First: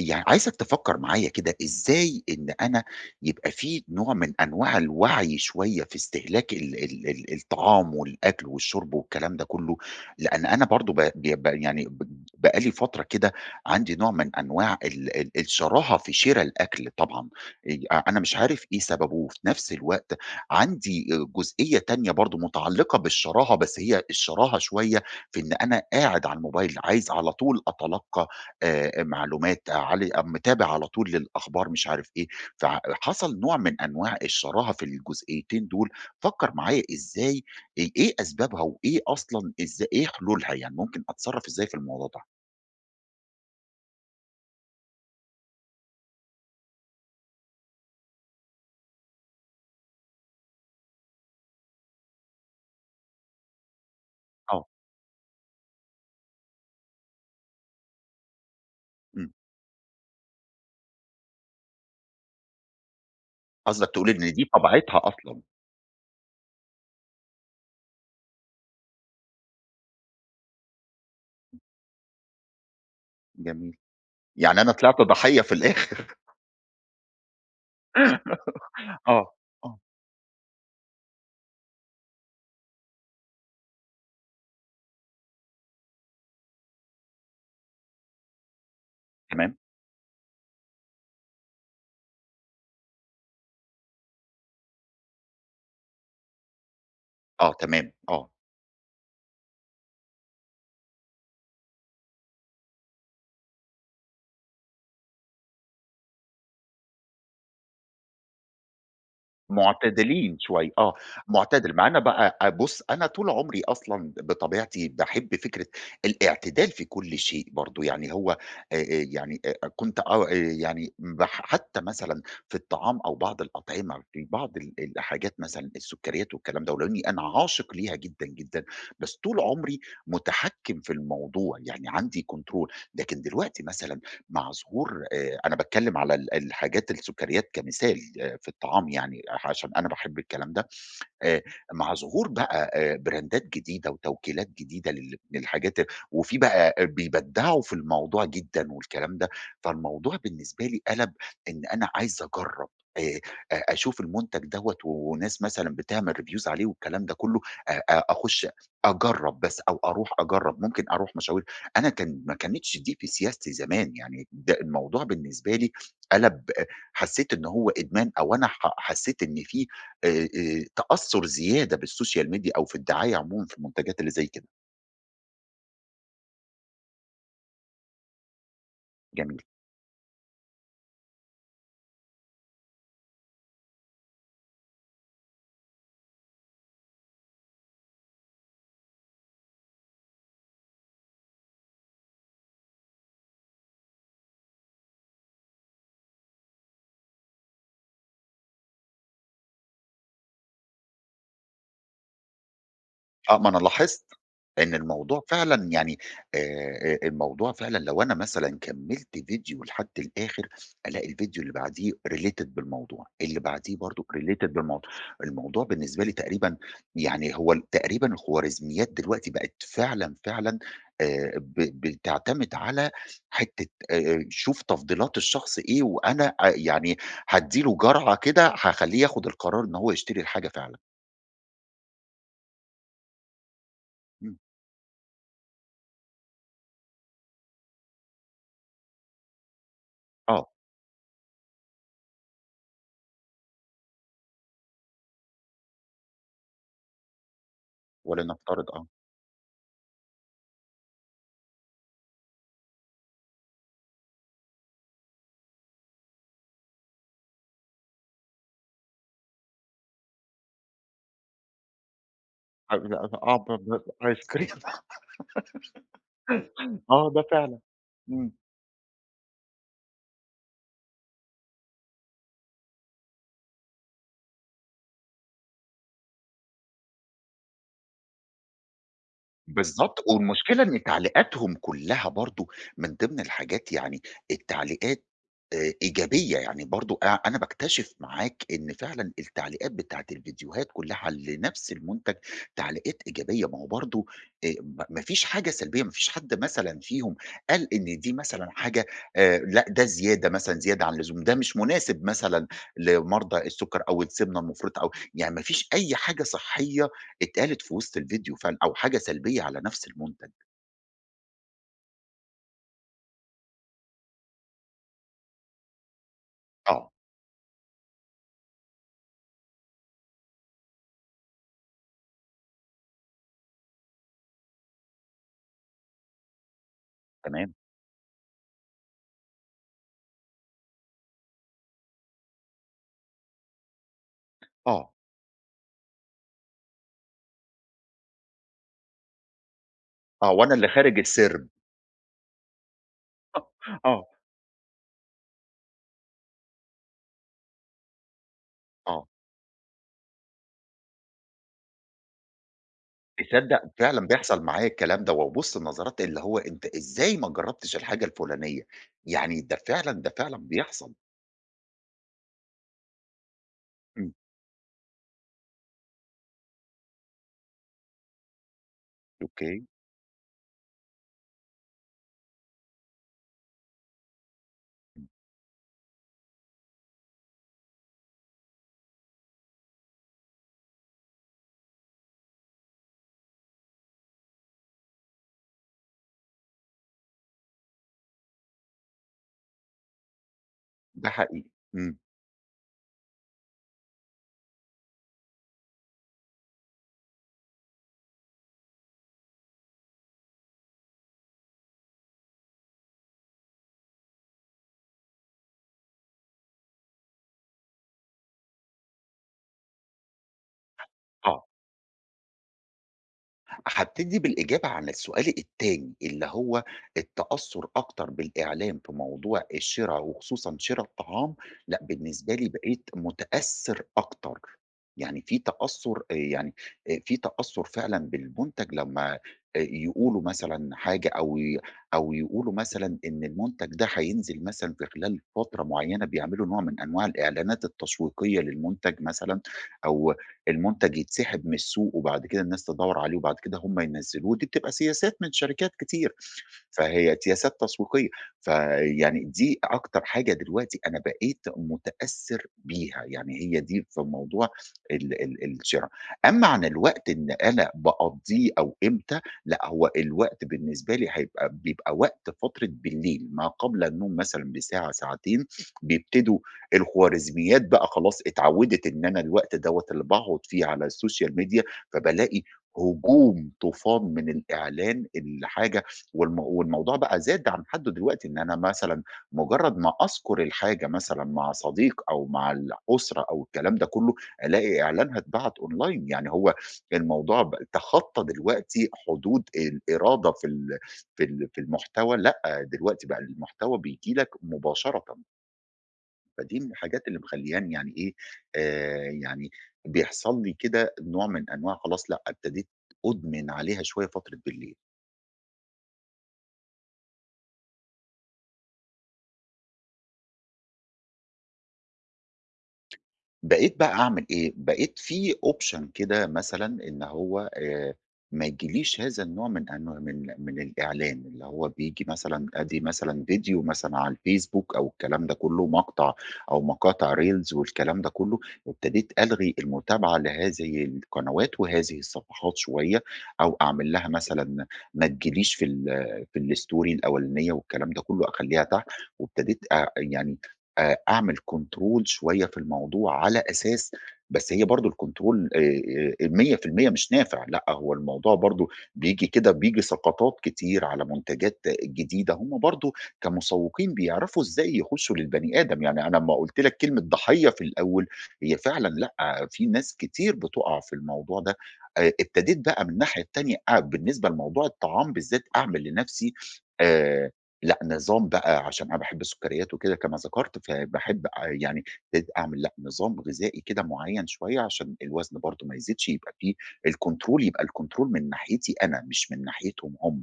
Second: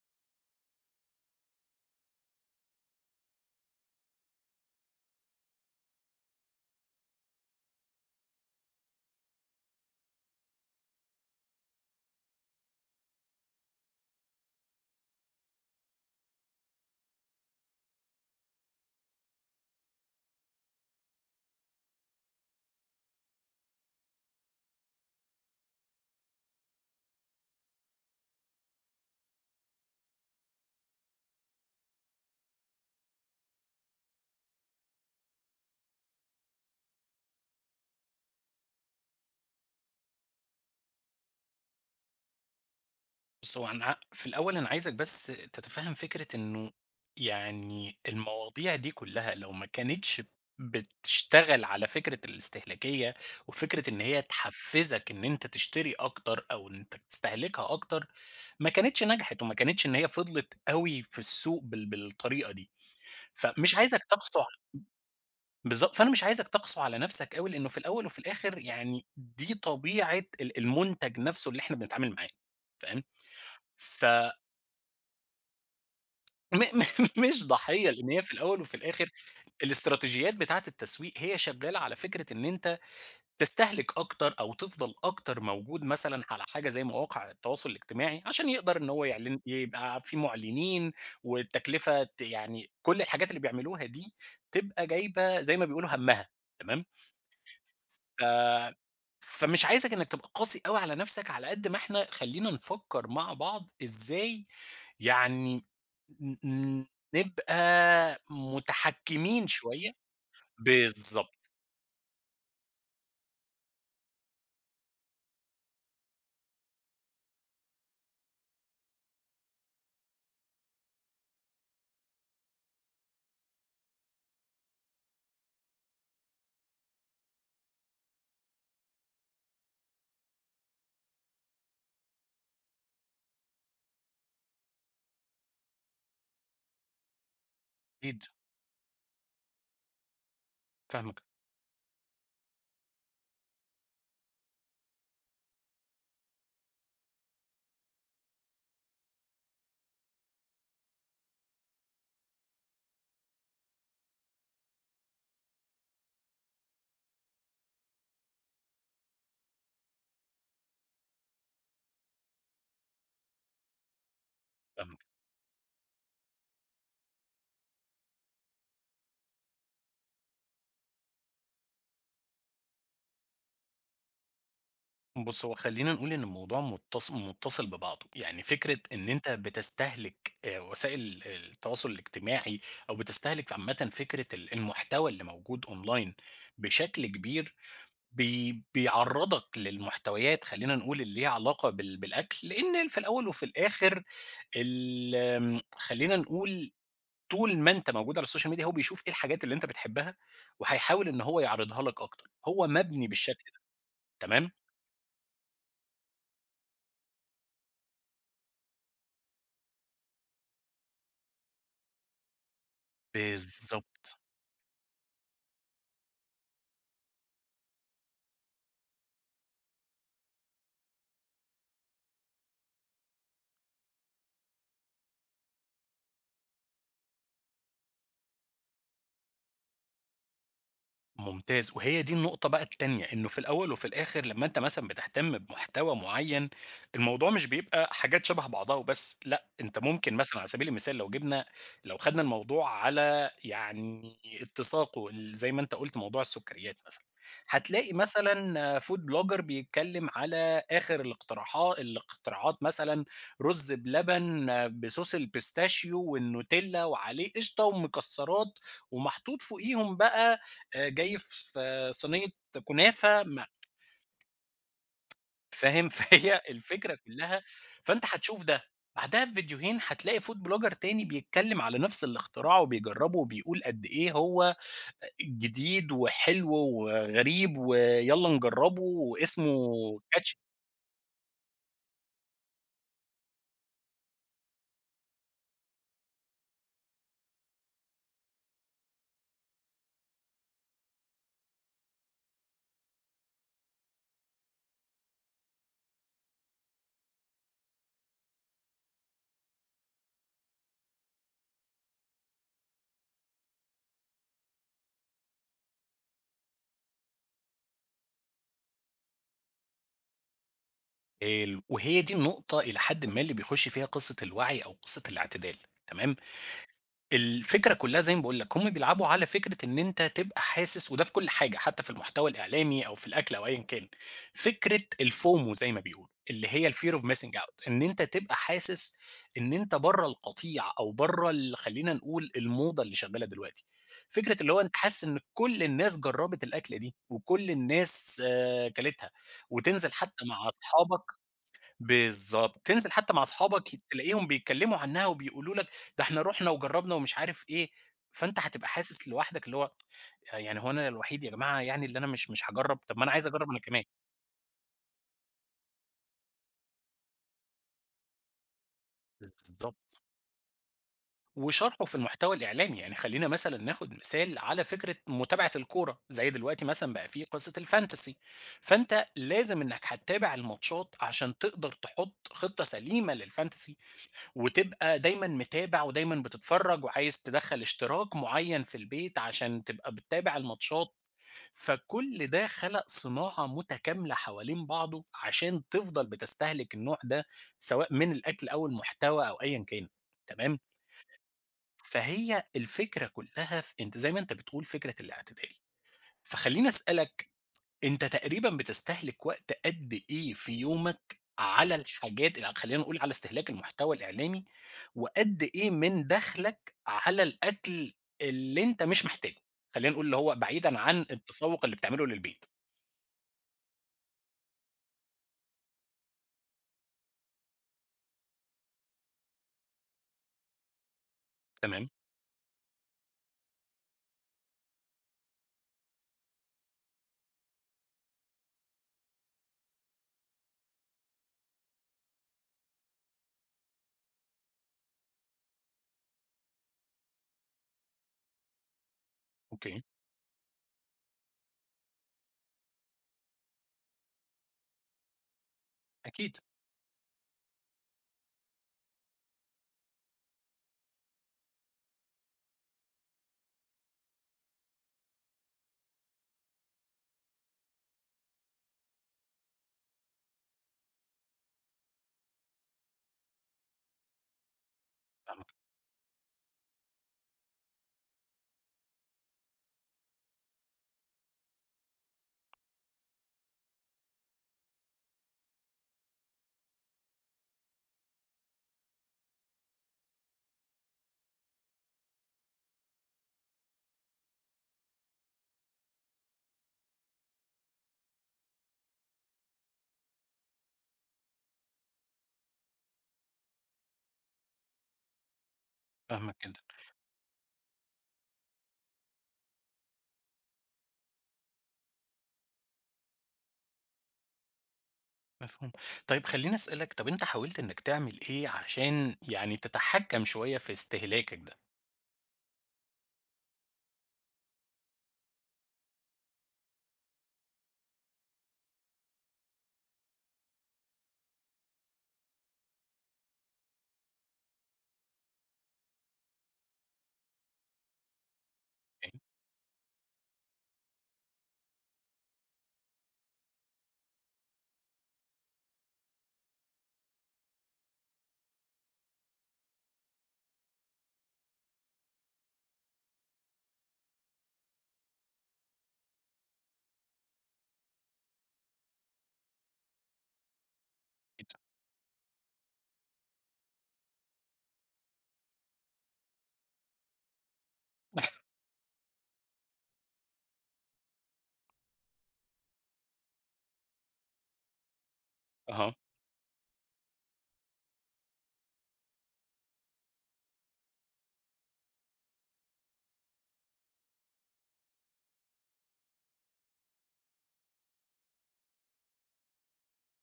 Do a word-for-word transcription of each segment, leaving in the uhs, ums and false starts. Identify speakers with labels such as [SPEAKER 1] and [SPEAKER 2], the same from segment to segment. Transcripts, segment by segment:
[SPEAKER 1] يعني عايزك تفكّر معايا كده، إزاي إن أنا يبقى في نوع من أنواع الوعي شوية في استهلاك ال ال ال الطعام والأكل والشرب والكلام ده كلّه، لإن أنا برضه ب ب يعني ب بقى لي فترة كده عندي نوع من أنواع ال ال الشراهة في شِرا الأكل طبعًا، آآ أنا مش عارف إيه سببه، وفي نفس الوقت عندي جزئية تانية برضه متعلقة بالشراهة، بس هي الشراهة شوية في إن أنا قاعد على الموبايل، عايز على طول أتلقّى آآ معلومات علي أم متابع على طول للأخبار مش عارف إيه، فحصل نوع من أنواع الشراهة في الجزئيتين دول، فكّر معايا إزاي آآ إيه أسبابها وإيه أصلًا إزا إيه حلولها، يعني ممكن أتصرّف إزاي في الموضوع ده؟
[SPEAKER 2] بُص، هو أنا ع- في الأول أنا عايزك بس تتفهم فكرة إنه يعني المواضيع دي كلها لو ما كانتش بتشتغل على فكرة الاستهلاكية، وفكرة إن هي
[SPEAKER 1] آه،
[SPEAKER 2] تحفزك إن أنت تشتري أكتر أو إن أنت تستهلكها أكتر، ما كانتش
[SPEAKER 1] إمم،
[SPEAKER 2] نجحت وما كانتش إن هي فضلت أوي في السوق بال بالطريقة دي، فمش
[SPEAKER 1] قصدك
[SPEAKER 2] عايزك
[SPEAKER 1] تقول إن
[SPEAKER 2] تقسو
[SPEAKER 1] دي طبيعتها أصلًا،
[SPEAKER 2] بالضبط، فأنا مش عايزك تقسو على نفسك أوي، لأنه في الأول وفي الآخر يعني دي طبيعة ال المنتج نفسه اللي إحنا بنتعامل معاه، فاهم؟
[SPEAKER 1] جميل،
[SPEAKER 2] ف
[SPEAKER 1] يعني أنا طلعت ضحية في الآخر
[SPEAKER 2] م م مش ضحية، لإن هي في الأول وفي الآخر
[SPEAKER 1] آه، آه،
[SPEAKER 2] الاستراتيجيات بتاعة التسويق هي شغّالة على فكرة إن أنت تستهلك أكتر أو تفضل أكتر موجود مثلًا على حاجة زي مواقع التواصل الاجتماعي، عشان يقدر إن هو يعلن
[SPEAKER 1] تمام،
[SPEAKER 2] يبقى في معلنين والتكلفة ت يعني كل الحاجات اللي بيعملوها دي تبقى جايبة زي ما بيقولوا همّها، تمام؟
[SPEAKER 1] آه، تمام،
[SPEAKER 2] ف
[SPEAKER 1] آه.
[SPEAKER 2] فمش عايزك إنك تبقى قاسي أوي على نفسك، على قد ما إحنا خلّينا نفكّر مع بعض إزاي يعني ن ن نبقى متحكّمين شوية
[SPEAKER 1] معتدلين شوية، آه،
[SPEAKER 2] بالضبط،
[SPEAKER 1] معتدل، مع أنا بقى أ بُص، أنا طول عمري أصلًا بطبيعتي باحب فكرة الاعتدال في كل شيء برضه، يعني هو آآ، آآ، يعني أ كنت آه، آآ، يعني بح حتى مثلًا في الطعام أو بعض الأطعمة في بعض ال الحاجات مثلًا السكريات والكلام ده، ولو إني أنا عاشق ليها جدًا، جدًا، بس طول عمري متحكم في الموضوع، يعني عندي control، لكن دلوقتي مثلًا مع ظهور آآ أنا باتكلّم على ال الحاجات السُكّريات كمثال
[SPEAKER 2] أكيد،
[SPEAKER 1] آآ في الطعام يعني، عشان أنا باحب الكلام ده.
[SPEAKER 2] فاهمك،
[SPEAKER 1] آآ مع ظهور بقى آآ براندات جديدة وتوكيلات جديدة لل للحاجات وفي بقى بيبدعوا في الموضوع جدًا والكلام ده، فالموضوع بالنسبة لي قَلَب إن أنا عايز أجرّب آآ أ أشوف المنتج دوّة وناس مثلًا بتعمل reviews عليه والكلام ده كلّه، أ أ أخش أجرّب بس أو أروح أجرّب، ممكن أروح مشاوير أنا كان ما كانتش دي في سياستي زمان، يعني ده الموضوع
[SPEAKER 2] فاهمك.
[SPEAKER 1] بالنسبة لي قَلَب آه، حسّيت إن هو إدمان أو أنا ح حسّيت إن في آآ آآ تأثُّر زيادة بالسوشيال ميديا أو في الدعاية عمومًا في المنتجات اللي زي كده.
[SPEAKER 2] بُص، هو خلّينا نقول إن الموضوع متص متصل ببعضه، يعني فكرة إن أنت
[SPEAKER 1] جميل.
[SPEAKER 2] بتستهلك آآ وسائل التواصل الاجتماعي أو بتستهلك عامةً فكرة ال المحتوى اللي موجود online بشكل كبير بي بيعرّضك للمحتويات خلّينا نقول اللي ليها علاقة بال بالأكل، لإن في الأول وفي الآخر ال آمم، خلّينا نقول طول ما أنت موجود على السوشيال ميديا هو بيشوف إيه الحاجات اللي أنت بتحبها، وهيحاول إن هو يعرضها لك أكتر، هو مبني
[SPEAKER 1] آه،
[SPEAKER 2] بالشكل
[SPEAKER 1] ما أنا
[SPEAKER 2] ده،
[SPEAKER 1] لاحظت
[SPEAKER 2] تمام؟
[SPEAKER 1] إن الموضوع فعلًا يعني آآ آآ الموضوع فعلًا لو أنا مثلًا كمّلت فيديو لحد الآخر، ألاقي الفيديو اللي بعديه related بالموضوع، اللي بعديه برضه
[SPEAKER 2] بالضبط.
[SPEAKER 1] related بالموضوع. الموضوع بالنسبة لي تقريبًا يعني هو ال تقريبًا الخوارزميات دلوقتي بقت فعلًا، فعلًا آآ ب بتعتمد على حتّة آآ شوف تفضيلات الشخص إيه وأنا أ يعني هادّي له جرعة كده هاخلّيه ياخُد القرار إن هو يشتري الحاجة فعلًا.
[SPEAKER 2] ممتاز، وهي دي النقطة بقى التانية، إنه في الأول وفي الآخر
[SPEAKER 1] إمم،
[SPEAKER 2] لمّا أنت مثلًا بتهتم بمحتوى معيّن، الموضوع مش بيبقى حاجات شبه بعضها وبس، لأ، أنت ممكن مثلًا على
[SPEAKER 1] آه،
[SPEAKER 2] سبيل المثال لو جبنا لو خدنا الموضوع على يعني اتساقه ال زي ما أنت قُلت موضوع السكريات مثلًا، هتلاقي
[SPEAKER 1] ولنفترض
[SPEAKER 2] مثلًا
[SPEAKER 1] آه.
[SPEAKER 2] food blogger بيتكلم على آخر الاقتراحا الاختراعات مثلًا رز بلبن بصوص البيستاشيو والنوتيلا وعليه قشطة ومكسرات ومحطوط فوقيهم بقى آآ جاي في آه، صينية
[SPEAKER 1] ع لا،
[SPEAKER 2] كنافة
[SPEAKER 1] آه
[SPEAKER 2] مع
[SPEAKER 1] ب ب آيس كريم
[SPEAKER 2] فاهم؟ فهي الفكرة
[SPEAKER 1] آه، ده
[SPEAKER 2] كلّها
[SPEAKER 1] فعلًا،
[SPEAKER 2] فأنت
[SPEAKER 1] إمم.
[SPEAKER 2] هتشوف ده، بعدها بفيديوهين هتلاقي food blogger تاني بيتكلّم على نفس الاختراع وبيجرّبه وبيقول قد إيه هو أ جديد وحلو وغريب ويالّا نجرّبه واسمه
[SPEAKER 1] بالضبط،
[SPEAKER 2] catchy
[SPEAKER 1] والمشكلة إن تعليقاتهم كلّها برضه من ضمن الحاجات يعني التعليقات آآ إيجابية، يعني برضه أ أنا باكتشف معاك إن فعلًا التعليقات بتاعة الفيديوهات كلّها على نفس المنتج تعليقات إيجابية، ما هو برضه آآ م ما فيش حاجة سلبية، ما فيش حد مثلًا فيهم قال إن دي مثلًا حاجة آآ لأ ده زيادة مثلًا، زيادة عن اللزوم، ده مش مناسب مثلًا لمرضى السُكّر أو السمنة المفرطة أو يعني ما فيش أي حاجة صحية اتقالت في وسط الفيديو فعلًا أو حاجة سلبية على نفس المنتج،
[SPEAKER 2] حلو، وهي دي النقطة إلى حدٍ ما اللي بيخُش فيها قصة الوعي أو قصة الاعتدال، تمام؟
[SPEAKER 1] آه،
[SPEAKER 2] الفكرة كلّها زي ما باقول لك، هُم بيلعبوا على فكرة إن أنت تبقى حاسس وده في كل حاجة، حتى في المحتوى الإعلامي أو في الأكل أو أيًا كان، فكرة الFOMO زي ما بيقولوا، اللي هي الFear of missing
[SPEAKER 1] تمام؟
[SPEAKER 2] out إن أنت تبقى حاسس إن أنت برّه القطيع أو برّه ال خلّينا نقول الموضة اللي شغّالة دلوقتي، فكرة اللي هو أنت
[SPEAKER 1] آه.
[SPEAKER 2] حاسس إن كل الناس جرّبت الأكلة دي، وكل الناس آآ كلتها، وتنزل حتى
[SPEAKER 1] آه،
[SPEAKER 2] مع
[SPEAKER 1] وأنا اللي خارج
[SPEAKER 2] أصحابك
[SPEAKER 1] السرب.
[SPEAKER 2] بالضبط، تنزل حتى مع أصحابك
[SPEAKER 1] آه.
[SPEAKER 2] تلاقيهم بيتكلّموا عنها وبيقولوا لك ده إحنا رُحنا وجرّبنا ومش عارف إيه، فأنت هتبقى حاسس
[SPEAKER 1] آه،
[SPEAKER 2] لوحدك اللي هو يعني هو أنا الوحيد يا جماعة يعني اللي أنا مش مش هاجرّب، طب ما أنا عايز أجرّب أنا
[SPEAKER 1] تصدق
[SPEAKER 2] كمان.
[SPEAKER 1] فعلًا بيحصل معايا الكلام ده، وابُص النظرات اللي هو أنت إزاي ما جربتش الحاجة الفلانية، يعني ده فعلًا
[SPEAKER 2] بالضبط.
[SPEAKER 1] ده فعلًا بيحصل،
[SPEAKER 2] وشرحه في المحتوى الإعلامي، يعني خلّينا مثلًا ناخد
[SPEAKER 1] إمم.
[SPEAKER 2] مثال على فكرة متابعة الكورة، زي دلوقتي مثلًا بقى في قصة الFantasy، فأنت لازم
[SPEAKER 1] أوكي.
[SPEAKER 2] إنك هتتابع الماتشات عشان تقدر تحط خطة سليمة للFantasy. وتبقى
[SPEAKER 1] إمم،
[SPEAKER 2] دايمًا متابع ودايمًا بتتفرّج وعايز تدخّل اشتراك معيّن في البيت عشان تبقى بتتابع الماتشات، فكل ده خلق صناعة متكاملة حوالين بعضه عشان تفضل بتستهلك النوع ده سواء من الأكل أو المحتوى أو أيًا كان، تمام؟
[SPEAKER 1] ده حقيقي، إمم،
[SPEAKER 2] فهي الفكرة كلّها في أنت زي ما أنت بتقول فكرة الاعتدال، فخلّيني أسألك أنت تقريبًا بتستهلك وقت قد إيه في يومك على الحاجات ال خلّينا نقول على استهلاك المحتوى الإعلامي، وقد إيه من دخلك على الأكل اللي أنت مش محتاجه؟ خلّينا نقول اللي هو بعيدًا عن
[SPEAKER 1] آه.
[SPEAKER 2] التسوق اللي بتعمله للبيت،
[SPEAKER 1] هابتدي بالإجابة عن السؤال التاني، اللي هو التأثُّر أكتر بالإعلام في موضوع الشِرا وخصوصًا شِرا الطعام، لأ
[SPEAKER 2] تمام،
[SPEAKER 1] بالنسبة لي بقيت متأثّر أكتر، يعني في تأثُّر آآ يعني آآ في تأثُّر فعلًا بالمُنتَج لمّا آآ يقولوا مثلًا حاجة أو ي أو يقولوا مثلًا إن المُنتَج ده هينزل مثلًا في خلال فترة معيّنة، بيعملوا نوع من أنواع الإعلانات التشويقية للمُنتَج مثلًا
[SPEAKER 2] أوكي،
[SPEAKER 1] أو المنتج يتسحب من السوق وبعد كده الناس تدوّر عليه وبعد كده هم ينزّلوه، دي بتبقى سياسات من شركات كتير.
[SPEAKER 2] أكيد
[SPEAKER 1] فهي سياسات تسويقية، فيعني دي أكتر حاجة دلوقتي أنا بقيت متأثّر بيها، يعني هي دي في موضوع ال ال الشِرا. أمّا عن الوقت إن أنا باقضّيه أو إمتى، لأ هو الوقت بالنسبة لي هيبقى بيبقى وقت فترة بالليل، ما قبل النوم مثلًا بساعة،
[SPEAKER 2] فاهمك،
[SPEAKER 1] ساعتين، بيبتدوا الخوارزميات بقى خلاص اتعوّدت إن أنا الوقت دوّة اللي باقعد فيه على السوشيال ميديا، فبالاقي هجوم، طوفان من الإعلان، الحاجة والم والموضوع بقى زاد عن حدّه دلوقتي، إن أنا مثلًا مجرّد ما أذكر الحاجة مثلًا مع صديق أو مع الأسرة أو الكلام ده كلّه، ألاقي إعلانها اتبعت online يعني هو الموضوع ب تخطّى دلوقتي حدود الإرادة في ال في ال في المحتوى، لأ دلوقتي بقى المحتوى بييجي لك مباشرةً،
[SPEAKER 2] فاهمك جدًا،
[SPEAKER 1] فدي من الحاجات اللي مخلّياني يعني إيه، آآ يعني بيحصل لي كده نوع من أنواع خلاص لأ، ابتديت أُدمن عليها شوية فترة بالليل.
[SPEAKER 2] مفهوم. طيب خلّيني أسألك، طب أنت حاولت إنك تعمل إيه عشان يعني تتحكم شوية في استهلاكك ده؟
[SPEAKER 1] بقيت بقى أعمل إيه، بقيت في option كده مثلًا إن هو آآ ما ييجيليش هذا النوع من أنواع من من الإعلان، اللي هو بييجي مثلًا آدي مثلًا فيديو مثلًا على الفيسبوك أو الكلام ده كله، مقطع أو مقاطع reels والكلام ده كله، ابتديت
[SPEAKER 2] يعني
[SPEAKER 1] ألغي المتابعة لهذه القنوات وهذه الصفحات شوية، أو أعمل لها مثلًا ما تجيليش في ال في الstory الأولانية والكلام ده كله، أخلّيها تحت، وابتديت أ يعني آآ أعمل control شوية في الموضوع على أساس بس هي برضه الcontrol آآ آآ مية في المية مش نافع، لأ هو الموضوع برضه بييجي كده بييجي سقطات كتير على
[SPEAKER 2] أكيد.
[SPEAKER 1] منتجات جديدة، هم برضه كمسوقين بيعرفوا إزاي يخشوا للبني آدم، يعني أنا أمّا قُلت لك كلمة ضحية في الأول، هي فعلًا لأ، في ناس كتير بتُقع في الموضوع ده، آآ ابتديت بقى من الناحية التانية أ بالنسبة لموضوع الطعام بالذات أعمل
[SPEAKER 2] أها،
[SPEAKER 1] لنفسي آآ لأ، نظام بقى عشان أنا باحب السكريات وكده كما ذكرت، فباحب أ يعني ابتديت أعمل لأ، نظام غذائي كده معيّن شوية عشان الوزن برضه ما يزيدش، يبقى في الكنترول يبقى الكنترول من ناحيتي أنا مش من ناحيتهم هم.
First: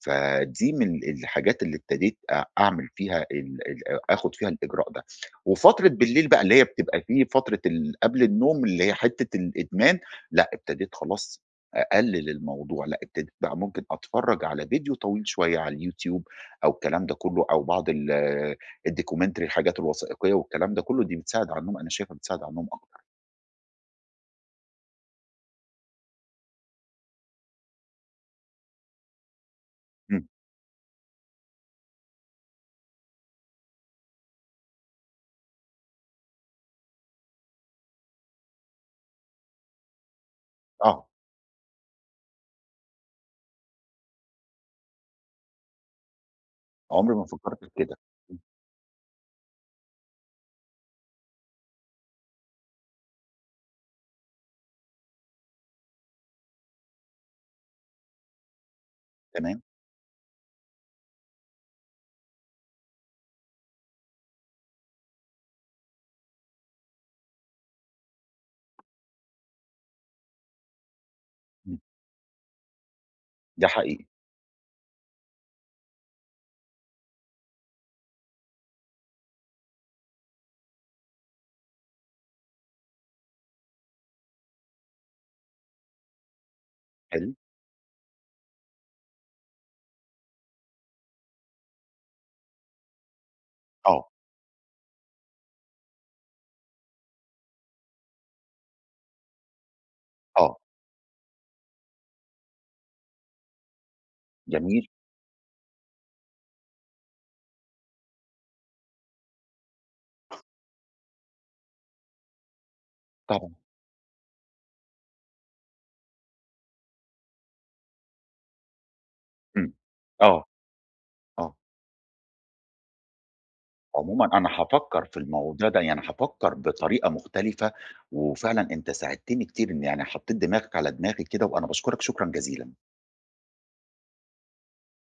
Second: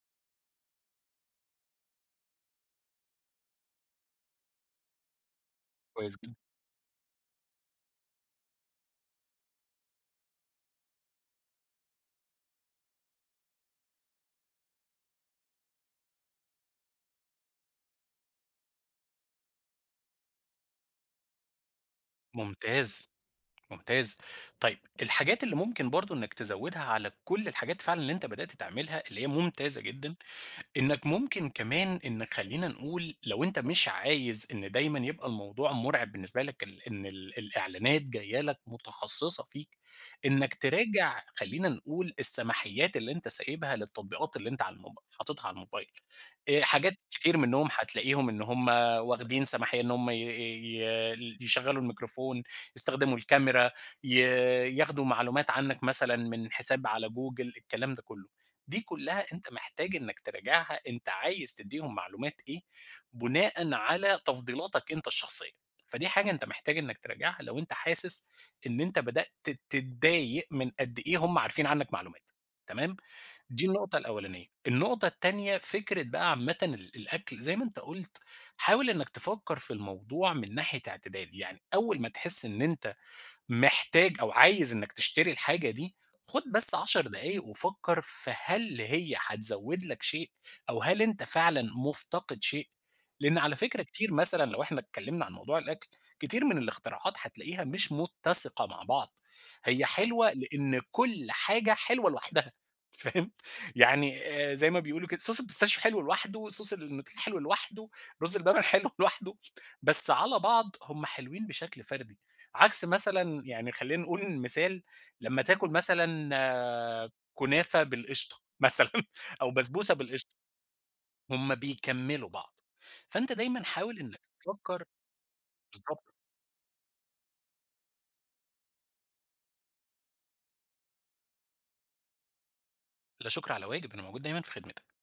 [SPEAKER 1] فدي من الحاجات اللي ابتديت أ أعمل فيها ال ال أ آخُد فيها الإجراء ده. وفترة
[SPEAKER 2] كويس
[SPEAKER 1] بالليل
[SPEAKER 2] جدًا،
[SPEAKER 1] بقى اللي هي بتبقى في فترة ال قبل النوم اللي هي حتّة الإدمان، لأ، ابتديت خلاص أقلِّل الموضوع، لأ، ابتديت بقى ممكن أتفرّج على فيديو طويل شوية على اليوتيوب، أو الكلام ده كله، أو بعض ال الdocumentary الحاجات الوثائقية والكلام ده كله، دي بتساعد عنهم أنا شايفها بتساعد عنهم أكتر.
[SPEAKER 2] ممتاز. ممتاز طيب الحاجات اللي ممكن برضو انك تزودها على كل الحاجات فعلا اللي انت بدأت تعملها اللي هي ممتازة جدا
[SPEAKER 1] إمم،
[SPEAKER 2] إنك ممكن كمان إنك خلّينا نقول لو أنت مش عايز إن دايمًا يبقى الموضوع مُرعب بالنسبة لك ال إن ال الإعلانات جاية لك متخصصة فيك، إنك
[SPEAKER 1] آه،
[SPEAKER 2] تراجع خلّينا نقول السماحيات اللي أنت سايبها للتطبيقات اللي أنت على الموب حاططها على الموبايل، آآ حاجات
[SPEAKER 1] عمري ما
[SPEAKER 2] كتير
[SPEAKER 1] فكّرت
[SPEAKER 2] منّهم
[SPEAKER 1] في كده.
[SPEAKER 2] هتلاقيهم
[SPEAKER 1] إمم،
[SPEAKER 2] إن هم واخدين سماحية إن هم ي ي يشغّلوا الميكروفون، يستخدموا الكاميرا، ي ياخدوا معلومات عنك مثلًا من حساب على جوجل، الكلام ده كلّه. دي كلها أنت
[SPEAKER 1] تمام،
[SPEAKER 2] محتاج إنك تراجعها أنت عايز تدّيهم معلومات إيه، بناءً على تفضيلاتك أنت الشخصية، فدي حاجة أنت محتاج إنك تراجعها لو أنت حاسس إن أنت بدأت تتضايق من قد إيه هم عارفين
[SPEAKER 1] إمم،
[SPEAKER 2] عنك معلومات، تمام؟ دي
[SPEAKER 1] ده
[SPEAKER 2] النقطة
[SPEAKER 1] حقيقي،
[SPEAKER 2] الأولانية. النقطة التانية فكرة بقى عامةً ال الأكل زي ما أنت قُلت، حاول إنك تفكّر في الموضوع من ناحية اعتدال، يعني أول ما تحس إن أنت محتاج أو عايز إنك تشتري الحاجة دي، خُد بس 10
[SPEAKER 1] حلو،
[SPEAKER 2] دقايق وفكّر في هل هي هتزوّد لك شيء أو هل أنت فعلًا مُفتقد شيء؟ لإن على فكرة
[SPEAKER 1] آه،
[SPEAKER 2] كتير مثلًا لو إحنا اتكلّمنا عن موضوع الأكل، كتير من الاختراعات هتلاقيها مش متّسقة مع بعض، هي حلوة
[SPEAKER 1] آه،
[SPEAKER 2] لإن كل حاجة حلوة لوحدها فاهم؟ يعني آآ زي ما
[SPEAKER 1] جميل،
[SPEAKER 2] بيقولوا كده صوص البيستاشيو حلو لوحده، صوص النوتيلا حلو لوحده، رُز اللبن حلو لوحده، بس على بعض هم حلوين بشكل فردي. عكس مثلًا
[SPEAKER 1] طبعًا،
[SPEAKER 2] يعني خلّينا نقول مثال، لمّا تاكل مثلًا آه، كنافة بالقشطة مثلًا أو
[SPEAKER 1] إمم،
[SPEAKER 2] بسبوسة بالقشطة،
[SPEAKER 1] آه،
[SPEAKER 2] هم
[SPEAKER 1] آه،
[SPEAKER 2] بيكمّلوا بعض، فأنت دايمًا حاول إنك
[SPEAKER 1] عمومًا أنا
[SPEAKER 2] تفكّر
[SPEAKER 1] هافكّر في الموضوع ده، يعني
[SPEAKER 2] بالضبط،
[SPEAKER 1] هافكّر بطريقة مختلفة، وفعلًا أنت ساعدتني كتير إن يعني حطّيت دماغك على دماغي كده، وأنا باشكرك شكرًا جزيلًا.
[SPEAKER 2] لا شكر على واجب، أنا موجود دايمًا في خدمتك.